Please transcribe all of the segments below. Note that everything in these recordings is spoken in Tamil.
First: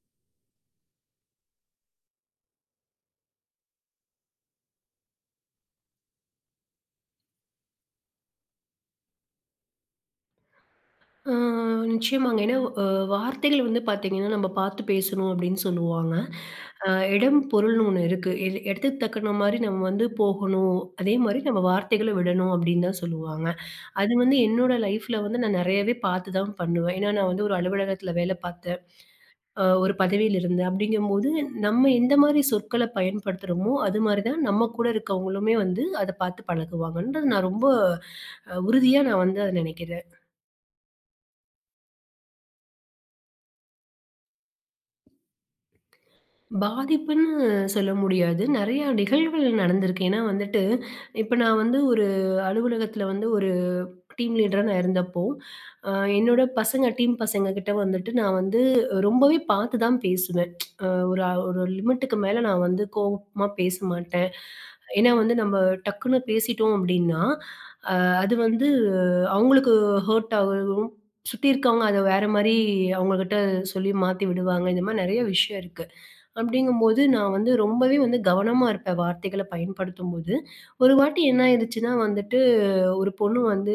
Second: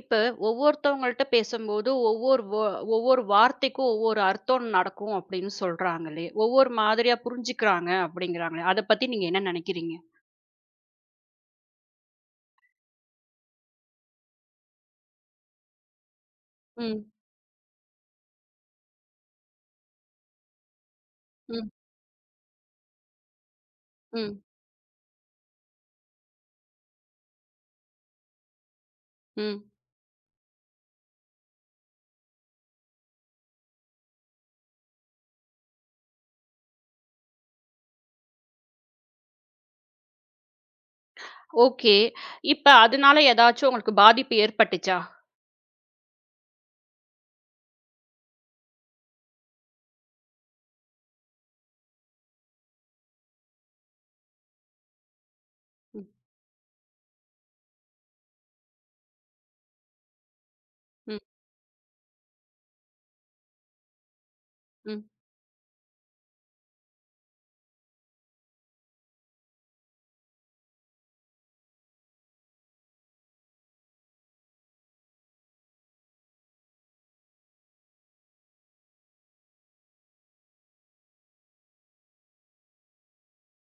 இப்ப ஒவ்வொருத்தவங்கள்ட்ட பேசும்போது ஒவ்வொரு வார்த்தைக்கும் ஒவ்வொரு அர்த்தம் நடக்கும் அப்படின்னு சொல்றாங்களே! ஒவ்வொரு மாதிரியா புரிஞ்சுக்கிறாங்க அப்படிங்கிறாங்களே! அத பத்தி நீங்க என்ன நினைக்கிறீங்க? ஆ, நிச்சயமாங்க. ஏன்னா, அ வார்த்தைகள் வந்து பார்த்தீங்கன்னா, நம்ம பார்த்து பேசணும் அப்படின்னு சொல்லுவாங்க. அ ம். இடம், பொருள்னு ஒண்ணு இருக்கு. இடத்துக்கு தக்கன மாரி நம்ம வந்து போகணும். அதே மாரி நம்ம ம். வார்த்தைகள விடணும் அப்படின்னு தான் சொல்லுவாங்க. அது வந்து ம். என்னோட லைஃப்ல வந்து நான் நெறையவே பார்த்து தான் பண்ணுவேன். ஏன்னா, நான் வந்து ஒரு அலுவலகத்தில வேலை பார்த்தேன். ம். ஒரு பதவியில இருந்தேன். அப்படிங்கும்போது, நம்ம எந்த மாரி சொற்கள பயன்படுத்துறோமோ, அது மாரி தான் நம்ம கூட இருக்கவங்களுமே வந்து அத பார்த்து பழகுவாங்கன்றது நான் ரொம்ப உறுதியா நான் வந்து அத நெனைக்கிறேன். ஓகே. இப்ப அதனால ஏதாச்சும் உங்களுக்கு பாதிப்பு ஏற்பட்டுச்சா? பாதிப்புன்னு சொல்ல முடியாது. நெறையா நிகழ்வுகள் நடந்திருக்கு. ஏன்னா வந்துட்டு, இப்ப நான் வந்து ஒரு அலுவலகத்தில வந்து ஒரு டீம் லீடரா நான் இருந்தப்போ, அ ம். என்னோட பசங்க டீம் பசங்க கிட்ட வந்துட்டு நான் வந்து ரொம்பவே பார்த்து தான் பேசுவேன். ம். ஒரு ஒரு லிமிட்டுக்கு மேல நான் வந்து கோவமா பேச மாட்டேன். ம். ஏன்னா வந்து நம்ம டக்குன்னு பேசிட்டோம் அப்டின்னா, அ அது வந்து அவங்களுக்கு ஹர்ட் ஆகவும், சுத்தி இருக்கவங்க அத வேற மாரி அவங்ககிட்ட சொல்லி மாத்தி விடுவாங்க. இந்த மாரி நெறைய விஷயம் இருக்கு. அப்படிங்கும்போது, நான் வந்து ரொம்பவே வந்து கவனமா இருப்பேன் வார்த்தைகள பயன்படுத்தும்போது. ஒரு வாட்டி என்ன ஆயிடுச்சுன்னா வந்துட்டு, ஒரு பொண்ணு வந்து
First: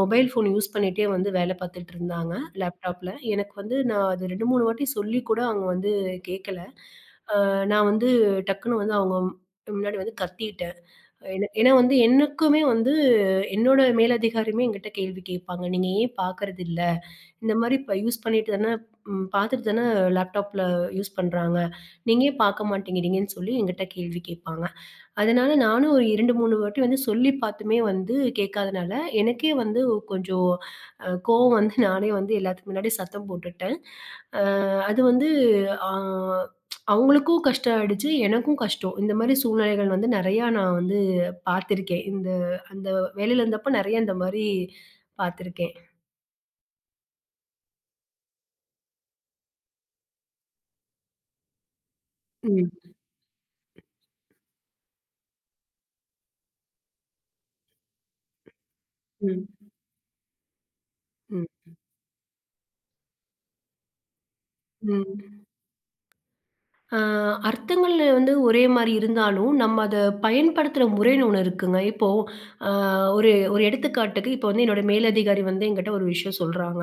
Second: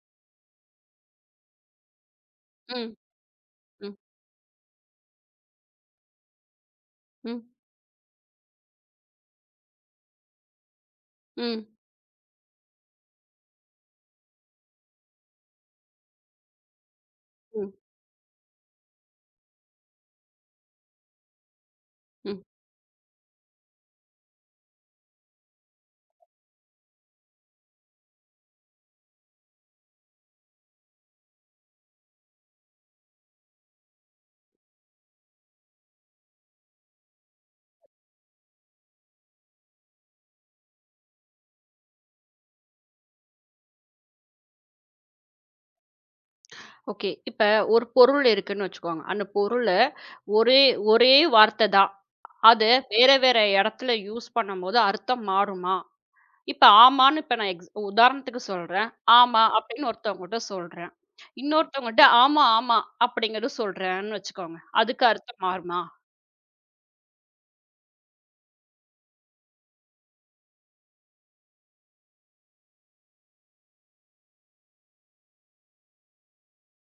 மொபைல் ஃபோன் யூஸ் பண்ணிட்டே வந்து வேல பார்த்துட்டு இருந்தாங்க, ம். லேப்டாப்ல. எனக்கு வந்து ம். நான் அது 2, 3 வாட்டி சொல்லி கூட அவங்க வந்து கேட்கல. ம். நான் வந்து டக்குனு வந்து அவங்க முன்னாடி வந்து கத்திட்டேன். ஏன்னா ம். ஏன்னா வந்து எனக்குமே வந்து என்னோட மேலதிகாரியுமே என்கிட்ட கேள்வி கேட்பாங்க. "நீங்க ஏன் பார்க்கறதில்ல? இந்த ம். மாரி இப்ப யூஸ் பண்ணிட்டு தானே பாத்துட்டு தானே லேப்டாப்ல யூஸ் பண்றாங்க. நீங்க ஏன் ம். பாக்க மாட்டேங்கிறீங்கன்னு சொல்லி என்கிட்ட கேள்வி கேட்பாங்க. அதனால நானும் ஒரு 2, 3 வாட்டி வந்து சொல்லி பாத்துமே வந்து கேட்காதனால, எனக்கே வந்து கொஞ்சம் கோவம் வந்து நானே வந்து எல்லாத்துக்கு முன்னாடியும் சத்தம் போட்டுட்டேன். அ அது வந்து அ அவங்களுக்கும் கஷ்டம் ஆயிடுச்சு, எனக்கும் கஷ்டம். இந்த மாரி சூழ்நிலைகள் வந்து நெறையா நான் வந்து பாத்திருக்கேன். அந்த வேலையில இருந்தப்ப நெறைய இந்த மாரி பாத்திருக்கேன். ஓகே. இப்ப ஒரு பொருள் இருக்குன்னு வச்சுக்கோங்க. அந்த பொருள ஒரே ஒரே வார்த்த தான். அத ம், வேற வேற இடத்துல யூஸ் பண்ணும்போது அர்த்தம் மாறுமா? இப்ப ஆமான்னு இப்ப நான் எக்ஸ் உதாரணத்துக்கு சொல்றேன். ம், ஆமா அப்படின்னு ஒருத்தவங்கட்ட சொல்றேன். ம். இன்னொருத்தவங்கட்ட ஆமா, ஆமா அப்படிங்கிறது சொல்றேன்னு வச்சுக்கோங்க. அதுக்கு அர்த்தம் ம். மாறுமா? அ அர்த்தங்கள் வந்து ஒரே மாரி இருந்தாலும், நம்ம அத பயன்படுத்துற முறைன்னு ஒண்ணு இருக்குங்க. இப்போ அ ஒரு ஒரு எடுத்துக்காட்டுக்கு இப்போ வந்து என்னோட மேலதிகாரி வந்து என்கிட்ட ஒரு விஷயம் சொல்றாங்க.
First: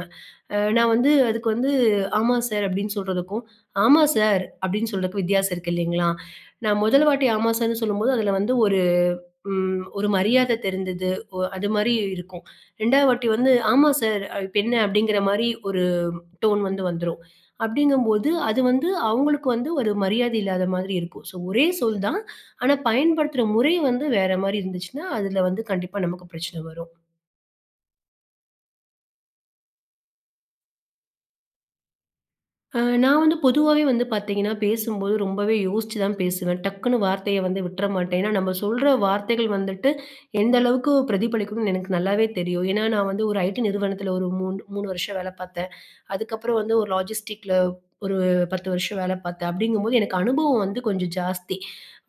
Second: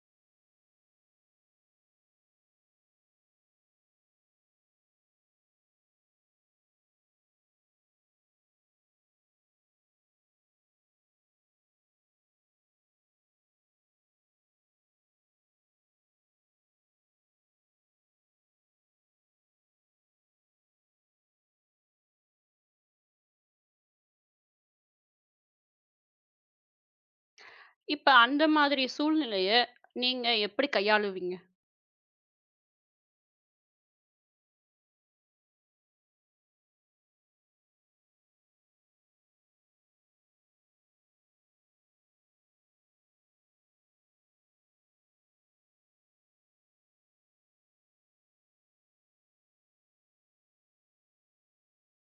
நான் வந்து அதுக்கு வந்து "ஆமா சார்" அப்படின்னு சொல்றதுக்கும், "ஆமா சார்" அப்படின்னு சொல்றதுக்கும் வித்தியாசம் இருக்கு இல்லைங்களா? நான் முதல் வாட்டி "ஆமா சார்ன்னு" சொல்லும்போது அதுல வந்து ஒரு ஒரு மரியாதை தெரிந்தது. அது மாரி இருக்கும். 2வது வாட்டி வந்து "ஆமா சார்" இப்ப என்ன அப்படிங்கிற மாரி டோன் வந்து வந்துரும். அப்படிங்கும்போது, அது வந்து அவங்களுக்கு வந்து ஒரு மரியாதை இல்லாத மாதிரி இருக்கும். ஸோ ஒரே சொல் தான். ஆனா, பயன்படுத்துற முறை வந்து வேற மாரி இருந்துச்சுன்னா, அதுல வந்து கண்டிப்பா நமக்கு பிரச்சனை வரும். இப்ப அந்த மாதிரி சூழ்நிலைய நீங்க எப்படி கையாளுவீங்க? நான் வந்து பொதுவாவே வந்து பார்த்தீங்கன்னா, பேசும்போது ரொம்பவே யோசிச்சு தான் பேசுவேன். டக்குன்னு வார்த்தைய வந்து விட்டுற மாட்டேன். ஏன்னா, நம்ம சொல்ற வார்த்தைகள் வந்துட்டு எந்த அளவுக்கு பிரதிபலிக்கும்னு எனக்கு நல்லாவே தெரியும். ஏன்னா, நான் வந்து ஒரு ஐடி நிறுவனத்தில ஒரு 3, 3 வருஷம் வேலை பார்த்தேன். அதுக்கப்புறம் வந்து ஒரு லாஜிஸ்டிக்ல ஒரு 10 வருஷம் வேலை பார்த்தேன். அப்படிங்கும்போது எனக்கு அனுபவம் வந்து கொஞ்சம் ஜாஸ்தி.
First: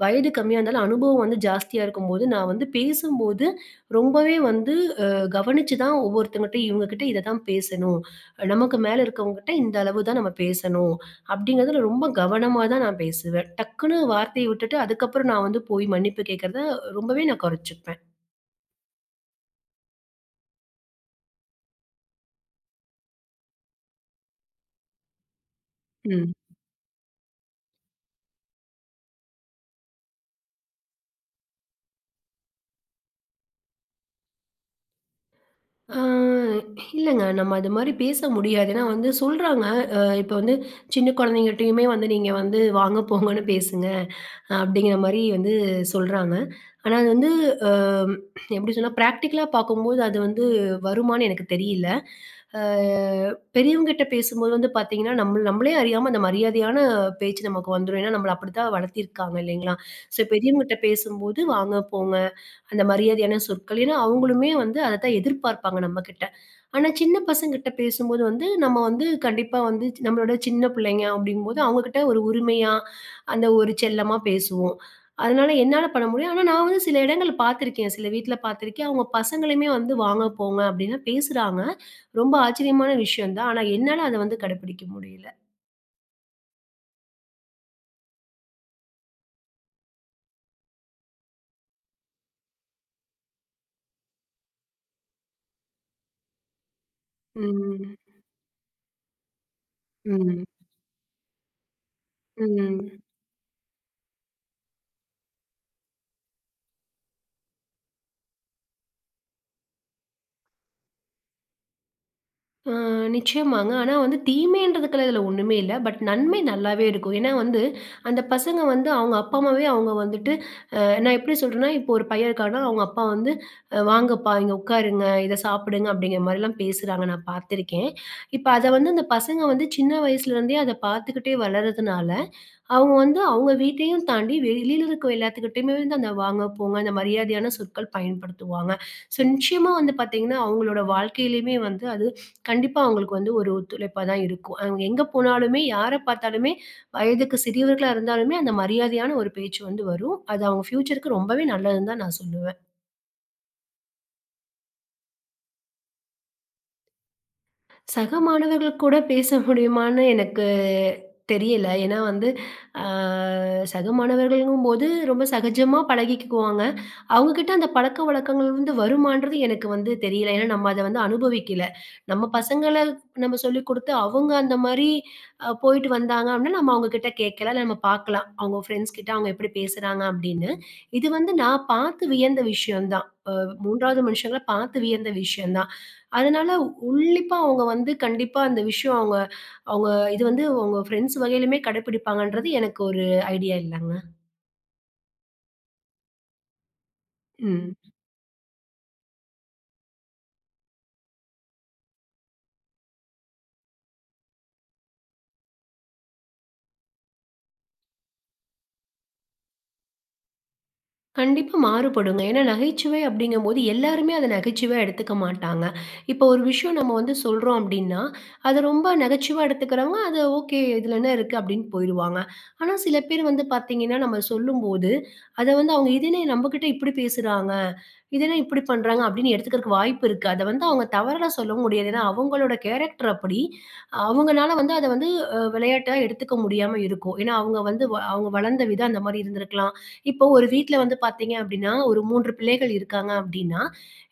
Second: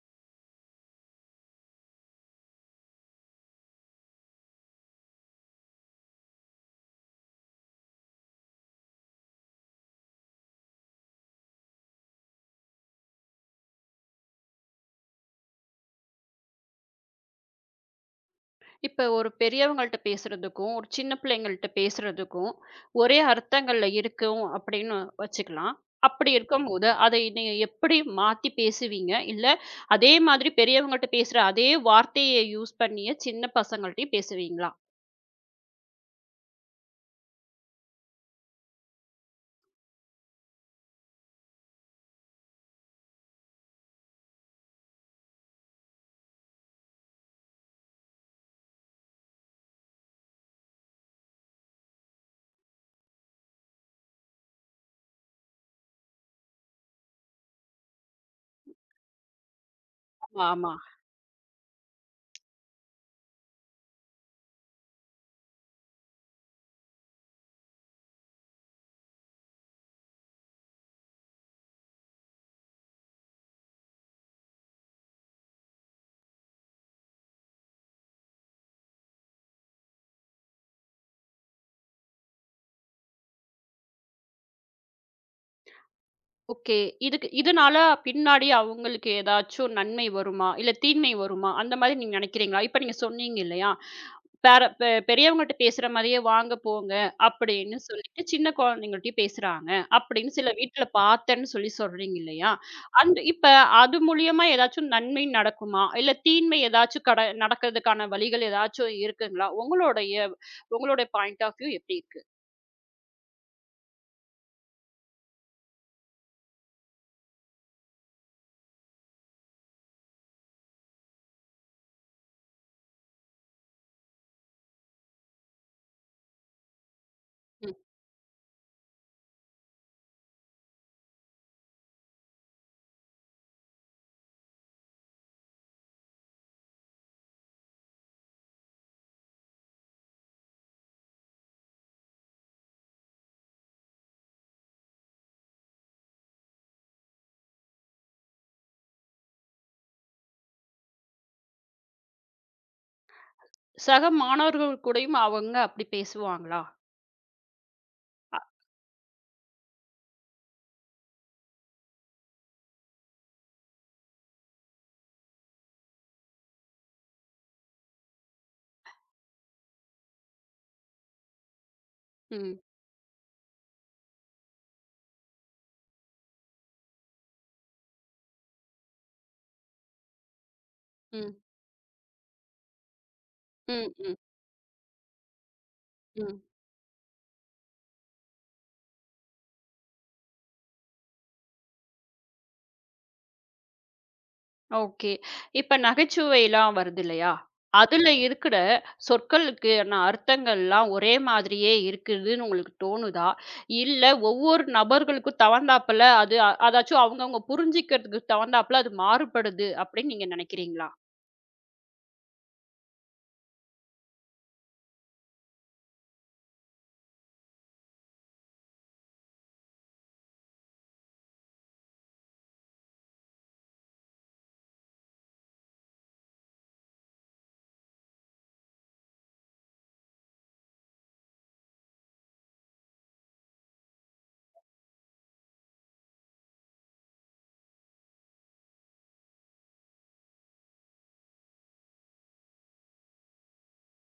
வயது கம்மியா இருந்தாலும் அனுபவம் வந்து ஜாஸ்தியா இருக்கும்போது, நான் வந்து பேசும்போது ரொம்பவே வந்து அ கவனிச்சு தான் ஒவ்வொருத்தவங்ககிட்டயும் இவங்ககிட்ட இத தான் பேசணும். நமக்கு மேல இருக்கவங்ககிட்ட இந்த அளவு தான் நம்ம பேசணும். அப்படிங்கிறதுல ரொம்ப கவனமா தான் நான் பேசுவேன். டக்குன்னு வார்த்தைய விட்டுட்டு அதுக்கப்புறம் நான் வந்து போய் மன்னிப்பு கேட்கிறத ரொம்பவே நான் குறைச்சுப்பேன். இப்ப ஒரு பெரியவங்கள்ட்ட பேசுறதுக்கும், ஒரு சின்ன பிள்ளைங்கள்ட்ட பேசுறதுக்கும் ஒரே அர்த்தங்கள்ல இருக்கும் அப்படின்னு வச்சுக்கலாம். அப்படி ம். இருக்கும்போது அதை நீங்க எப்படி மாத்தி பேசுவீங்க? இல்ல அதே மாதிரி பெரியவங்கட்ட பேசுற அதே வார்த்தைய யூஸ் பண்ணியே சின்ன பசங்கள்ட்டயும் பேசுவீங்களா? ஆ இல்லங்க. நம்ம அது மாரி பேச முடியாது. ஏன்னா வந்து சொல்றாங்க. இப்ப வந்து சின்ன குழந்தைங்கட்டயுமே வந்து நீங்க வந்து வாங்க, போங்கன்னு பேசுங்க. அப்படிங்கிற மாரி வந்து சொல்றாங்க. ஆனா அது வந்து அ எப்படி சொன்னா, பிராக்டிகலா பார்க்கும்போது அது வந்து வருமான்னு எனக்கு தெரியல. அ பெரியவங்ககிட்ட பேசும்போது வந்து பார்த்தீங்கன்னா, நம்ம நம்மளே அறியாம அந்த மரியாதையான பேச்சு நமக்கு வந்துரும். ஏன்னா நம்மள அப்படித்தான் வளர்த்திருக்காங்க இல்லைங்களா? ஸோ ஆமா, ஆமா. பெரியவங்ககிட்ட பேசும்போது வாங்க, போங்க அந்த மரியாதையான சொற்கள். ஏன்னா, அவங்களுமே வந்து அதத்தான் எதிர்பார்ப்பாங்க நம்மகிட்ட. ஆனா, சின்ன பசங்ககிட்ட பேசும்போது வந்து, நம்ம வந்து கண்டிப்பா வந்து நம்மளோட சின்ன பிள்ளைங்க அப்படிங்கும்போது, அவங்ககிட்ட ஒரு உரிமையா, அந்த ஒரு செல்லமா பேசுவோம். அதனால என்னால பண்ண முடியும். ஆனா, நான் வந்து சில இடங்கள்ல பார்த்துருக்கேன். சில வீட்ல பார்த்துருக்கேன். அவங்க பசங்களையுமே வந்து வாங்க, போங்க அப்படின்னு பேசுறாங்க. ரொம்ப ஆச்சரியமான விஷயம் தான். ஆனா, என்னால அத வந்து கடைபிடிக்க முடியல. ஓகே. இதுக்கு இதனால பின்னாடி அவங்களுக்கு ஏதாச்சும் நன்மை வருமா? இல்ல தீமை வருமா? அந்த மாதிரி நீங்க நினைக்கிறீங்களா? இப்ப நீங்க சொன்னீங்க இல்லையா? பேர பெ பெரியவங்கட்ட பேசுற மாரியே "வாங்க, போங்க" அப்படின்னு ம். சொல்லிட்டு சின்ன குழந்தைங்கள்ட்டயும் பேசுறாங்க. அப்படின்னு ம். சில வீட்ல பார்த்தேன்னு சொல்லி சொல்றீங்க இல்லையா? ம். அந்த இப்ப அது மூலியமா ஏதாச்சும் நன்மை நடக்குமா? இல்ல தீன்மை ஏதாச்சும் கட நடக்கிறதுக்கான வழிகள் ஏதாச்சும் இருக்குங்களா? உங்களுடைய உங்களுடைய பாயிண்ட் ஆஃப் வியூ எப்படி இருக்கு? ஆ நிச்சயமாங்க. ஆனா வந்து தீமைன்றதுக்குலாம் இதுல ஒண்ணுமே இல்ல. பட் நன்மை நல்லாவே இருக்கும். ஏன்னா வந்து, அந்த பசங்க வந்து அவங்க அப்பா, அம்மாவே அவங்க வந்துட்டு நான் எப்படி சொல்றேன்னா, இப்போ ஒரு பையன் இருக்கான்னா, அவங்க அப்பா வந்து, வாங்கப்பா இங்க உட்காருங்க, இத சாப்பிடுங்க" அப்படிங்கிற மாரிலாம் பேசுறாங்க நான் ம். பார்த்துருக்கேன். இப்ப அத வந்து அந்த பசங்க வந்து சின்ன வயசுலேருந்தே அத பார்த்துக்கிட்டே வளர்றதுனால, அவங்க வந்து அவங்க வீட்டையும் தாண்டி வெளியில இருக்க எல்லாத்துக்கிட்டயுமே வந்து அந்த வாங்க, போங்க அந்த மரியாதையான சொற்கள் பயன்படுத்துவாங்க. ஸோ, நிச்சயமா வந்து பார்த்தீங்கன்னா, அவங்களோட வாழ்க்கையிலயுமே வந்து அது கண்டிப்பா அவங்களுக்கு வந்து ஒரு ஒத்துழைப்பா தான் இருக்கும். அவங்க எங்க போனாலுமே, யார பார்த்தாலுமே, வயதுக்கு சிறியவர்களா இருந்தாலுமே அந்த மரியாதையான ஒரு பேச்சு வந்து வரும். அது அவங்க ஃப்யூச்சருக்கு ரொம்பவே நல்லதுன்னு தான் நான் சொல்லுவேன். சக மாணவர்கள் கூடயும் அவங்க அப்படி பேசுவாங்களா? சக மாணவர்கள் கூட பேச முடியுமான்னு எனக்கு தெரியல. ஏன்னா வந்து, ஆ சக மாணவர்கள்ங்கும்போது ரொம்ப சகஜமா பழகிக்குவாங்க. அவங்க கிட்ட அந்த பழக்கவழக்கங்கள் வந்து வருமான்றது எனக்கு வந்து தெரியல. ஏன்னா நம்ம அத வந்து அனுபவிக்கல. நம்ம ம். பசங்கள நம்ம சொல்லிக் குடுத்து, அவங்க அந்த மாரி போயிட்டு வந்தாங்க அப்படின்னா, நம்ம அவங்க கிட்ட கேட்கல. இல்ல நம்ம பார்க்கலாம். அவங்க ஃப்ரெண்ட்ஸ் கிட்ட அவங்க எப்படி பேசுறாங்க அப்படின்னு. இது வந்து ம். நான் பார்த்து வியந்த விஷயம் தான். ம். 3வது ம். மனுஷங்கள பார்த்து வியந்த விஷயம் தான். ம். அதனால உன்னிப்பா அவங்க வந்து கண்டிப்பா அந்த விஷயம் அவங்க அவங்க இது வந்து அவங்க ஃப்ரெண்ட்ஸ் வகையிலுமே கடைப்பிடிப்பாங்கன்றது எனக்கு ஒரு ஐடியா இல்லங்க. ஓகே. இப்ப நகைச்சுவைலாம் வருது இல்லையா? ம். அதுல இருக்கிற சொற்களுக்கான அர்த்தங்கள்லாம் ஒரே மாதிரியே இருக்குதுன்னு உங்களுக்கு தோணுதா? இல்ல ஒவ்வொரு நபர்களுக்கும் தகுந்தாப்புல அது அதாச்சும் அவங்கவங்க புரிஞ்சுக்கிறதுக்கு தகுந்தாப்புல அது மாறுபடுது அப்படின்னு நீங்க நினைக்கிறீங்களா? கண்டிப்பா மாறுபடுங்க. ஏன்னா நகைச்சுவை அப்படிங்கும்போது எல்லாருமே அத நகைச்சுவையா எடுத்துக்க மாட்டாங்க. இப்போ ஒரு விஷயம் நம்ம வந்து சொல்றோம் அப்படின்னா, அத ரொம்ப நகைச்சுவையா எடுத்துக்கிறவங்க, அது ஓகே இதுல என்ன இருக்கு அப்படின்னு போயிருவாங்க. ஆனா சில பேர் வந்து பார்த்தீங்கன்னா, நம்ம சொல்லும்போது அத வந்து அவங்க இது என்ன நம்மகிட்ட இப்படி பேசுறாங்க, இது என்ன இப்படி பண்றாங்க அப்படின்னு எடுத்துக்கிறதுக்கு வாய்ப்பு இருக்கு. அத வந்து அவங்க தவறா சொல்லவும் முடியாது. ஏன்னா அவங்களோட கேரக்டர் அப்படி. அவங்கனால வந்து அத வந்து விளையாட்டா எடுத்துக்க முடியாம இருக்கும். ஏன்னா அவங்க வந்து அவங்க வளர்ந்த விதம் அந்த மாரி இருந்திருக்கலாம். இப்போ ஒரு வீட்ல வந்து பார்த்தீங்க அப்டின்னா, ஒரு 3 பிள்ளைகள் இருக்காங்க அப்டின்னா,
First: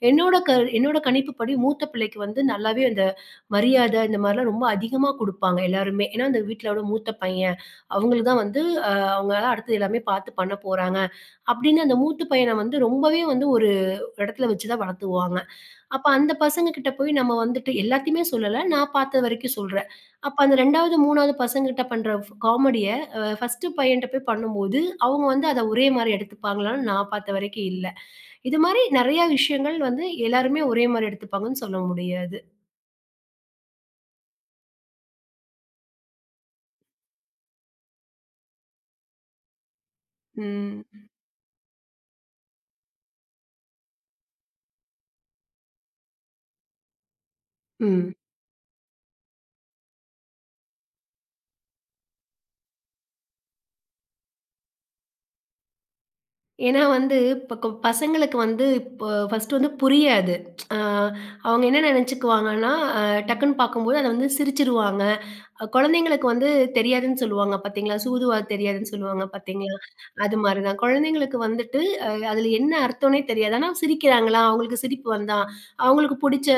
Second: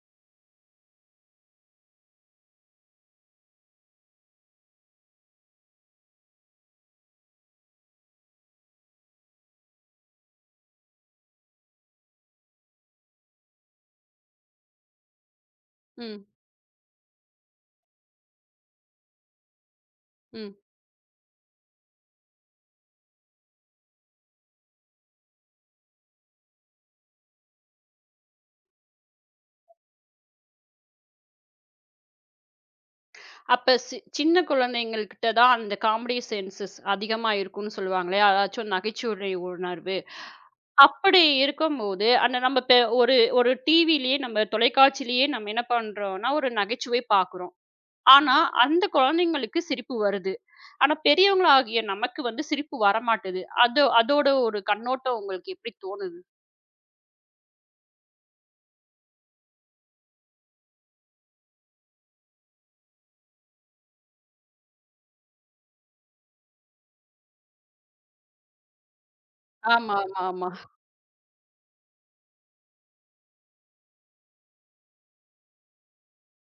என்னோட க என்னோட கணிப்புப்படி மூத்த பிள்ளைக்கு வந்து நல்லாவே அந்த மரியாத இந்த மாரிலாம் ரொம்ப அதிகமா குடுப்பாங்க எல்லாருமே. ஏன்னா, அந்த வீட்லோட மூத்த பையன். அவங்களுக்கு தான் வந்து அ அவங்க தான் அடுத்தது எல்லாமே பார்த்து பண்ண போறாங்க. அப்டின்னு அந்த மூத்த பையன வந்து ரொம்பவே வந்து ஒரு இடத்துல வச்சு தான் வளர்த்துவாங்க. அப்ப ம். அந்த பசங்க கிட்ட போய் நம்ம வந்துட்டு எல்லாத்தையுமே சொல்லல. நான் பார்த்த வரைக்கும் சொல்றேன். அப்ப ம். அந்த 2வது, 3வது பசங்ககிட்ட பண்ற ஃப் காமெடிய 1 பையன்ட்ட போய் பண்ணும்போது, அவங்க வந்து அத ஒரே மாரி எடுத்துப்பாங்களான்னு நான் பார்த்த வரைக்கும் இல்ல. இது மாரி நெறைய விஷயங்கள் வந்து எல்லாருமே ஒரே மாரி எடுத்துப்பாங்கன்னு சொல்ல முடியாது. அப்ப சின்ன குழந்தைங்கள்கிட்ட தான் அந்த காமெடி சென்சஸ் அதிகமா இருக்கும்னு சொல்லுவாங்களே! அதாச்சும் நகைச்சுவை உணர்வு. ம். அப்படி இருக்கும்போது, அந்த நம்ம இப்ப ஒரு ஒரு டிவிலயே நம்ம தொலைக்காட்சியிலேயே நம்ம என்ன பண்றோம்னா, ஒரு நகைச்சுவை பார்க்குறோம். ம். ஆனா, அந்த குழந்தைங்களுக்கு சிரிப்பு வருது. ஆனா, பெரியவங்களாகிய நமக்கு வந்து சிரிப்பு வரமாட்டுது. அது அதோட ஒரு கண்ணோட்டம் உங்களுக்கு எப்படி தோணுது? ஏன்னா வந்து இப்ப பசங்களுக்கு வந்து இப்போ 1 வந்து புரியாது. அ அவங்க என்ன நெனச்சுக்குவாங்கன்னா, அ டக்குன்னு பார்க்கும்போது அத வந்து சிரிச்சுருவாங்க. குழந்தைங்களுக்கு வந்து தெரியாதுன்னு சொல்லுவாங்க பார்த்தீங்களா? சூதுவாது தெரியாதுன்னு சொல்லுவாங்க பார்த்தீங்களா? ஆமா, ஆமா, அது ஆமா. மாரி தான். குழந்தைங்களுக்கு வந்துட்டு அதில என்ன அர்த்தம்னே தெரியாது. ஆனா சிரிக்கிறாங்களா? அவங்களுக்கு சிரிப்பு வந்தா, அவங்களுக்கு புடிச்ச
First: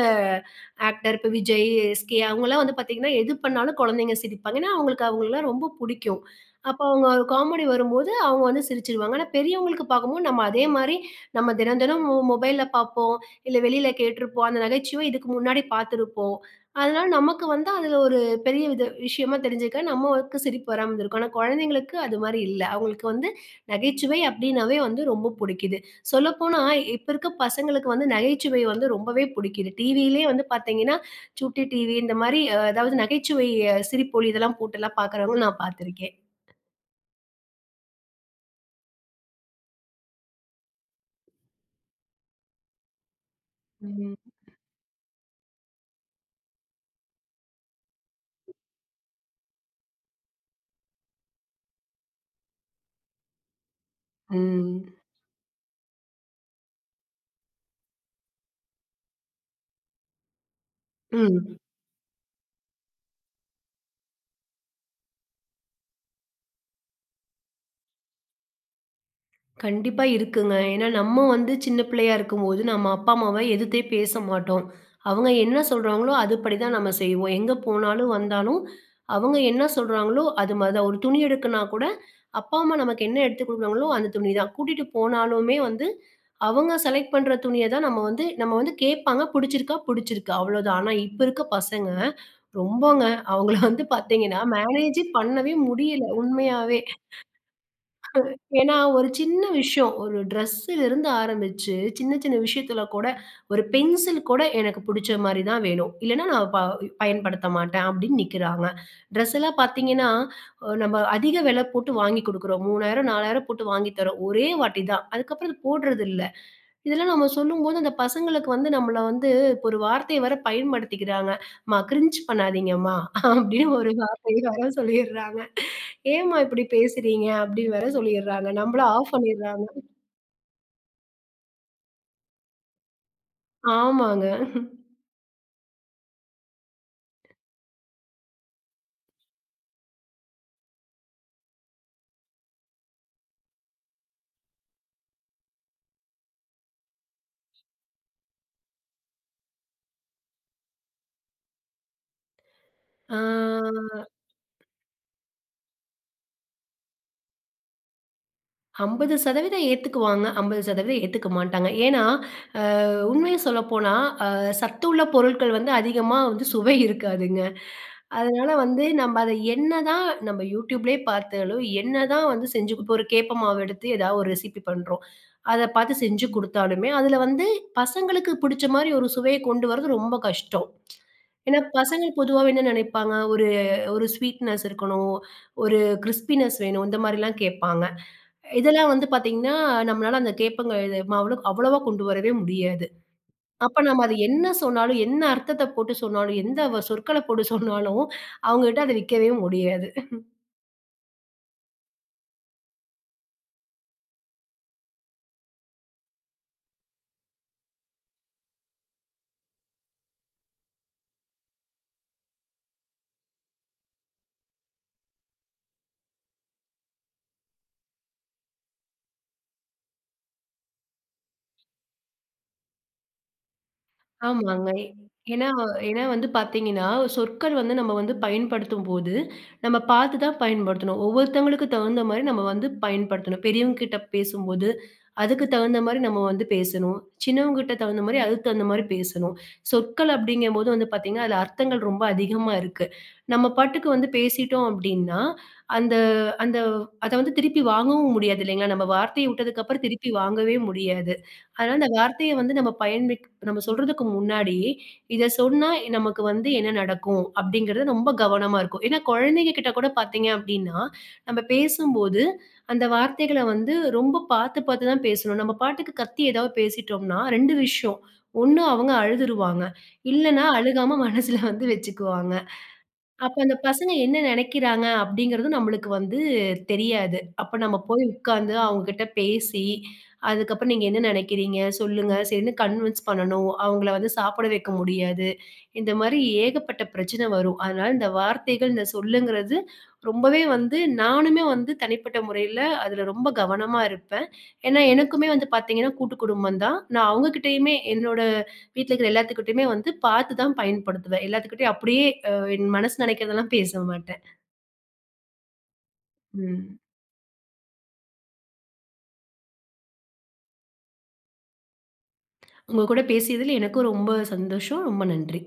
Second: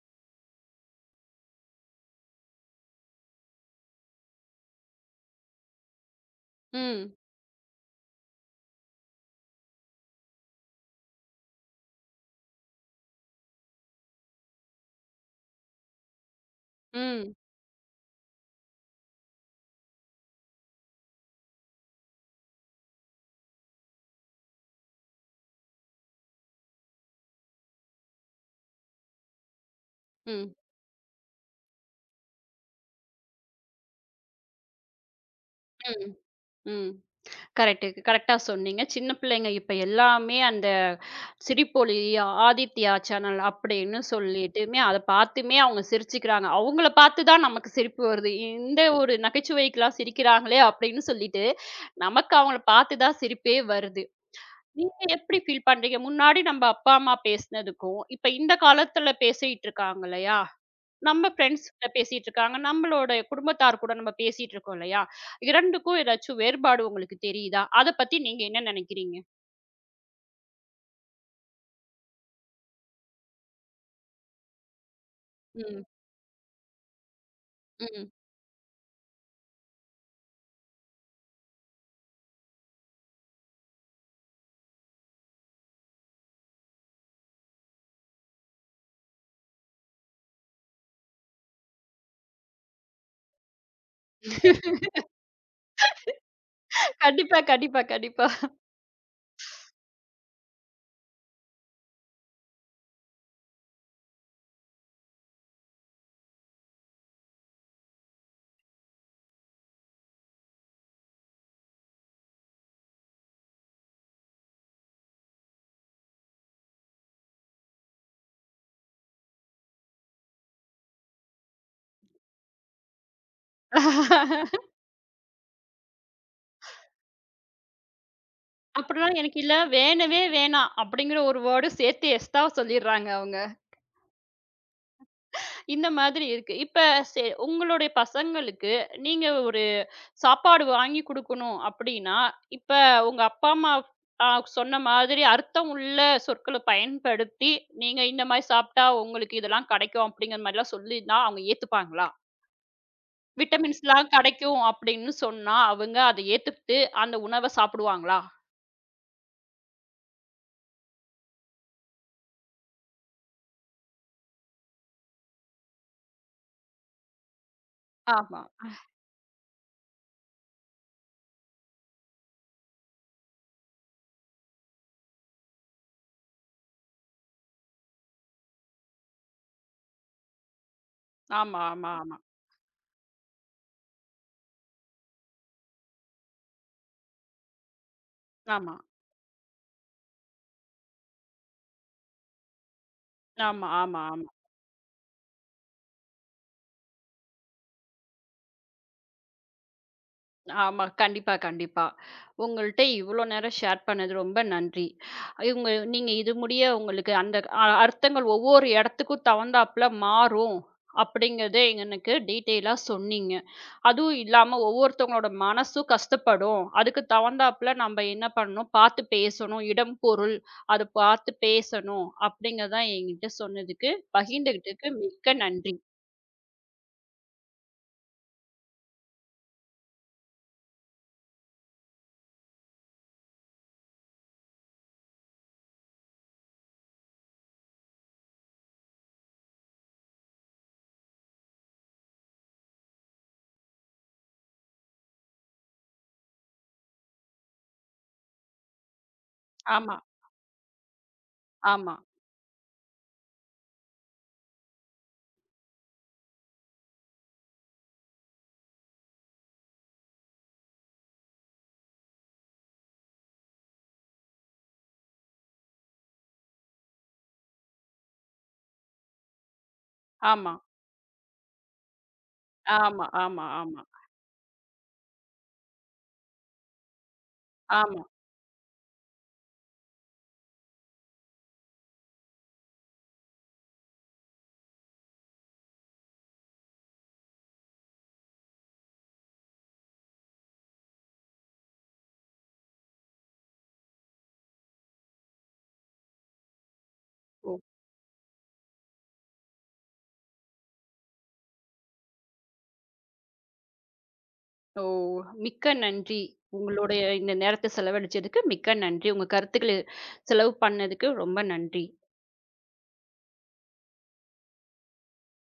ஆக்டர் இப்ப விஜய், எஸ்கே அவங்கலாம் வந்து பார்த்தீங்கன்னா, எது பண்ணாலும் குழந்தைங்க சிரிப்பாங்க. ஏன்னா அவங்களுக்கு அவங்களலாம் ரொம்ப புடிக்கும். அப்போ அவங்க ம், ஒரு காமெடி வரும்போது அவங்க வந்து சிரிச்சுருவாங்க. ஆனா பெரியவங்களுக்கு பார்க்கும்போது நம்ம அதே மாரி நம்ம தினம் தினம் மொபைல்ல பார்ப்போம், இல்ல வெளியில கேட்டுருப்போம். அந்த நகைச்சுவை இதுக்கு முன்னாடி பார்த்துருப்போம். அதனால ம், நமக்கு வந்து அதில ஒரு பெரிய வித விஷயமா தெரிஞ்சிருக்கா, நமக்கு சிரிப்பு வராம இருந்திருக்கும். ஆனா குழந்தைங்களுக்கு அது மாரி இல்ல. அவங்களுக்கு வந்து நகைச்சுவை அப்டின்னாவே வந்து ரொம்ப புடிக்குது. சொல்லப்போனா இப்ப இருக்க பசங்களுக்கு வந்து நகைச்சுவை வந்து ரொம்பவே புடிக்குது. டிவியிலேயே வந்து ம், பார்த்தீங்கன்னா, சுட்டி டிவி இந்த மாரி அதாவது நகைச்சுவை சிரிப்பொலி இதெல்லாம் போட்டுலாம் பார்க்குறவங்கள நான் ம். பார்த்துருக்கேன். ம். கரெக்ட்டு. கரெக்ட்டா சொன்னீங்க. சின்ன பிள்ளைங்க இப்ப எல்லாமே அந்த சிரிப்பொலி, ஆதித்யா சேனல் அப்படின்னு ம். சொல்லிட்டுமே அத பார்த்துமே அவங்க சிரிச்சுக்கிறாங்க. அவங்கள பார்த்து தான் நமக்கு சிரிப்பு வருது. இந்த ஒரு நகைச்சுவைக்கெல்லாம் சிரிக்கிறாங்களே அப்படின்னு சொல்லிட்டு, நமக்கு அவங்கள பார்த்து தான் சிரிப்பே வருது. ம். நீங்க எப்படி ஃபீல் பண்றீங்க? முன்னாடி நம்ம அப்பா, அம்மா பேசினதுக்கும், இப்ப இந்த காலத்துல பேசிட்டு இருக்காங்க இல்லையா? நம்ம ம். ஃப்ரெண்ட்ஸ் கிட்ட பேசிட்டு இருக்காங்க. நம்மளோட குடும்பத்தார் கூட நம்ம பேசிட்டு இருக்கோம் இல்லையா? 2க்கும் ஏதாச்சும் வேறுபாடு உங்களுக்கு தெரியுதா? அத பத்தி நீங்க என்ன நினைக்கிறீங்க? கண்டிப்பா இருக்குங்க. ஏன்னா, நம்ம வந்து சின்ன பிள்ளையா இருக்கும்போது, நம்ம அப்பா, அம்மாவ எதிர்த்தே பேச மாட்டோம். அவங்க என்ன ம். சொல்றாங்களோ, அதுபடி தான் நம்ம செய்வோம். எங்க போனாலும், ம். வந்தாலும், அவங்க என்ன சொல்றாங்களோ, அது மாரி தான். ஒரு துணி எடுக்கன்னா கூட, அப்பா, அம்மா நமக்கு என்ன எடுத்து குடுக்குறாங்களோ, அந்த துணி தான். கூட்டிட்டு போனாலுமே வந்து, அவங்க செலக்ட் பண்ற துணிய தான் நம்ம வந்து கேட்பாங்க. புடிச்சிருக்கா, புடிச்சிருக்கு. அவ்வளோதான். ஆனா, இப்ப இருக்க பசங்க ரொம்பங்க. அவங்கள வந்து பாத்தீங்கன்னா, மேனேஜே பண்ணவே முடியல. உண்மையாவே. கண்டிப்பா, கண்டிப்பா, கண்டிப்பா. ஏன்னா, ஒரு சின்ன விஷயம். ஒரு ட்ரெஸ்ஸுலருந்து ஆரம்பிச்சு, சின்ன சின்ன விஷயத்துல கூட, ஒரு பென்சில் கூட எனக்கு புடிச்ச மாரி தான் வேணும். இல்லன்னா நான் ப பயன்படுத்த மாட்டேன் அப்படின்னு நிக்கிறாங்க. ட்ரெஸ் எல்லாம் பாத்தீங்கன்னா, நம்ம அதிக விலை போட்டு வாங்கி குடுக்குறோம். 3000, 4000 போட்டு வாங்கி தர்றோம். ஒரே வாட்டி தான். அதுக்கப்புறம் அது போடுறதில்ல. இதெல்லாம் நம்ம சொல்லும்போது, அந்த பசங்களுக்கு வந்து நம்மள வந்து இப்ப ஒரு வார்த்தைய வேற பயன்படுத்திக்கிறாங்க. "அம்மா கிரின்ஜ் பண்ணாதீங்கம்மா" அப்படின்னு ஒரு வார்த்தை வேற சொல்லிர்றாங்க. ஏம்மா இப்படி பேசுறீங்க? அப்படின்னு வேற சொல்லிடுறாங்க. நம்மள ஆஃப் அப்படிலாம் எனக்கு இல்ல பண்ணிடுறாங்க. வேணவே வேணாம் அப்படிங்கிற ஒரு வேர்டும் சேர்த்து எஸ் தான் சொல்லிடுறாங்க அவங்க. ஆமாங்க. இந்த மாதிரி இருக்கு. இப்ப உங்களுடைய பசங்களுக்கு நீங்க சாப்பாடு வாங்கி குடுக்கணும் அப்படின்னா, இப்ப உங்க அப்பா, அம்மா அ சொன்ன மாதிரி அர்த்தம் உள்ள சொற்கள பயன்படுத்தி, நீங்க இந்த மாரி சாப்பிட்டா உங்களுக்கு இதெல்லாம் கிடைக்கும் அப்படிங்கிற மாரிலாம் சொல்லியிருந்தா அவங்க ஏத்துப்பாங்களா? ஆ விட்டமின்ஸ்லாம் கிடைக்கும் அப்படின்னு சொன்னா, அவங்க அத ஏத்துக்கிட்டு அந்த உணவ சாப்பிடுவாங்களா? 50% ஏத்துக்குவாங்க. 50% ஏத்துக்க மாட்டாங்க. ஏன்னா, உண்மைய சொல்லப்போனா, அ சத்துள்ள பொருட்கள் வந்து அதிகமா வந்து சுவை இருக்காதுங்க. ஆமா. அதனால வந்து நம்ம அத என்னதான் நம்ம YouTubeலயே பார்த்தாலும், என்னதான் வந்து செஞ்சு இப்போ ஒரு கேப்ப மாவு எடுத்து ஏதாவது ஒரு ரெசிபி பண்றோம். அத பார்த்து செஞ்சு குடுத்தாலுமே, அதுல வந்து பசங்களுக்கு பிடிச்ச மாரி ஒரு சுவைய கொண்டு வர்றது ரொம்ப கஷ்டம். ஏன்னா ஆமா, ஆமா, பசங்க ஆமா. பொதுவாவே என்ன நினைப்பாங்க, ஒரு ஒரு ஸ்வீட்னஸ் இருக்கணும், ஒரு கிரிஸ்பினஸ் வேணும், இந்த மாரிலாம் கேட்பாங்க. ஆமா, இதெல்லாம் வந்து பாத்தீங்கன்னா, நம்மளால அந்த கேப்பங்க இது மாவுல அவ்வளவா கொண்டு வரவே முடியாது. ஆமா, அப்ப ஆமா, நம்ம அது ஆமா. என்ன சொன்னாலும், என்ன அர்த்தத்த போட்டு சொன்னாலும், எந்த வ சொற்கள போட்டு சொன்னாலும், அவங்ககிட்ட அது விக்கவே முடியாது. ஆமா. கண்டிப்பா, கண்டிப்பா. உங்கள்ட்ட இவ்ளோ நேரம் ஷேர் பண்ணது ரொம்ப நன்றி. இவங்க நீங்க இது முடிய உங்களுக்கு அந்த அர்த்தங்கள் ஒவ்வொரு இடத்துக்கும் தகுந்தாப்புல மாறும். அப்படிங்கிறத எனக்கு டீட்டெயிலா சொன்னீங்க. அதுவும் இல்லாம ஒவ்வொருத்தவங்களோட மனசும் கஷ்டப்படும். அதுக்கு தகுந்தாப்புல நம்ம என்ன பண்ணணும், பார்த்து பேசணும். இடம், பொருள் அத பார்த்து பேசணும். அப்படிங்கிறத என்கிட்ட சொன்னதுக்கு, ஆமாங்க. பகிர்ந்துகிட்டதுக்கு மிக்க ஏன்னா நன்றி. ஏன்னா வந்து பார்த்தீங்கன்னா, சொற்கள் வந்து நம்ம வந்து பயன்படுத்தும்போது, நம்ம பார்த்து தான் பயன்படுத்தணும். ஒவ்வொருத்தவங்களுக்கு தகுந்த மாரி நம்ம வந்து பயன்படுத்தணும். பெரியவங்க கிட்ட பேசும்போது, அதுக்கு தகுந்த மாரி நம்ம வந்து பேசணும். சின்னவங்க கிட்ட தகுந்த மாரி, அதுக்கு தகுந்த மாரி பேசணும். சொற்கள் அப்படிங்கும்போது வந்து பார்த்தீங்கன்னா, அதில அர்த்தங்கள் ரொம்ப அதிகமா இருக்கு. நம்ம பாட்டுக்கு வந்து பேசிட்டோம் அப்படின்னா, அந்த அந்த அத வந்து திருப்பி வாங்கவும் முடியாது இல்லைங்களா? நம்ம வார்த்தைய விட்டதுக்கப்புறம் ஆமா, திருப்பி வாங்கவே முடியாது. அதனால அந்த ஆமா, வார்த்தைய வந்து நம்ம நம்ம சொல்றதுக்கு முன்னாடி, இத சொன்னா நமக்கு வந்து என்ன நடக்கும்? அப்படிங்கிறது ரொம்ப கவனமா இருக்கும். ஏன்னா குழந்தைங்க கிட்ட கூட பார்த்தீங்க அப்படின்னா, நம்ம பேசும்போது அந்த வார்த்தைகள வந்து ரொம்ப பார்த்து பார்த்து தான் பேசணும். நம்ம பாட்டுக்கு கத்தி ஏதாவது பேசிட்டோம்னா, 2 விஷயம். ஒண்ணு அவங்க அழுதுருவாங்க. இல்லன்னா ஆமா, அழுகாம மனசுல வந்து வச்சுக்குவாங்க. ஆமா, அப்ப ஆமா, அந்த ஆமா, பசங்க என்ன நெனைக்கிறாங்க அப்படிங்கிறதும் நம்மளுக்கு வந்து தெரியாது. அப்ப நம்ம போய் ஆமா. உட்கார்ந்து அவங்ககிட்ட பேசி, அதுக்கப்புறம் நீங்க என்ன நெனைக்கிறீங்க? சொல்லுங்க. சரின்னு கன்வின்ஸ் பண்ணணும். அவங்கள வந்து சாப்பிட வைக்க முடியாது. இந்த மாரி ஏகப்பட்ட பிரச்சனை வரும். அதனால இந்த வார்த்தைகள், இந்த சொல்லுங்கிறது ரொம்பவே வந்து நானுமே வந்து தனிப்பட்ட முறையில அதுல ரொம்ப கவனமா இருப்பேன். ஏன்னா எனக்குமே வந்து பார்த்தீங்கன்னா கூட்டு குடும்பம் தான். நான் அவங்ககிட்டயுமே என்னோட வீட்ல இருக்கிற எல்லாத்துக்கிட்டயுமே வந்து பார்த்து தான் பயன்படுத்துவேன். எல்லாத்துக்கிட்டயும் அப்படியே என் மனசு நினைக்கிறதெல்லாம் பேச மாட்டேன். ஓ! மிக்க நன்றி. ம். உங்களுடைய இந்த நேரத்த செலவழிச்சதுக்கு மிக்க நன்றி. உங்க கருத்துக்கள செலவு பண்ணதுக்கு ரொம்ப நன்றி. உங்க கூட பேசியதில் எனக்கும் ரொம்ப சந்தோஷம். ரொம்ப நன்றி.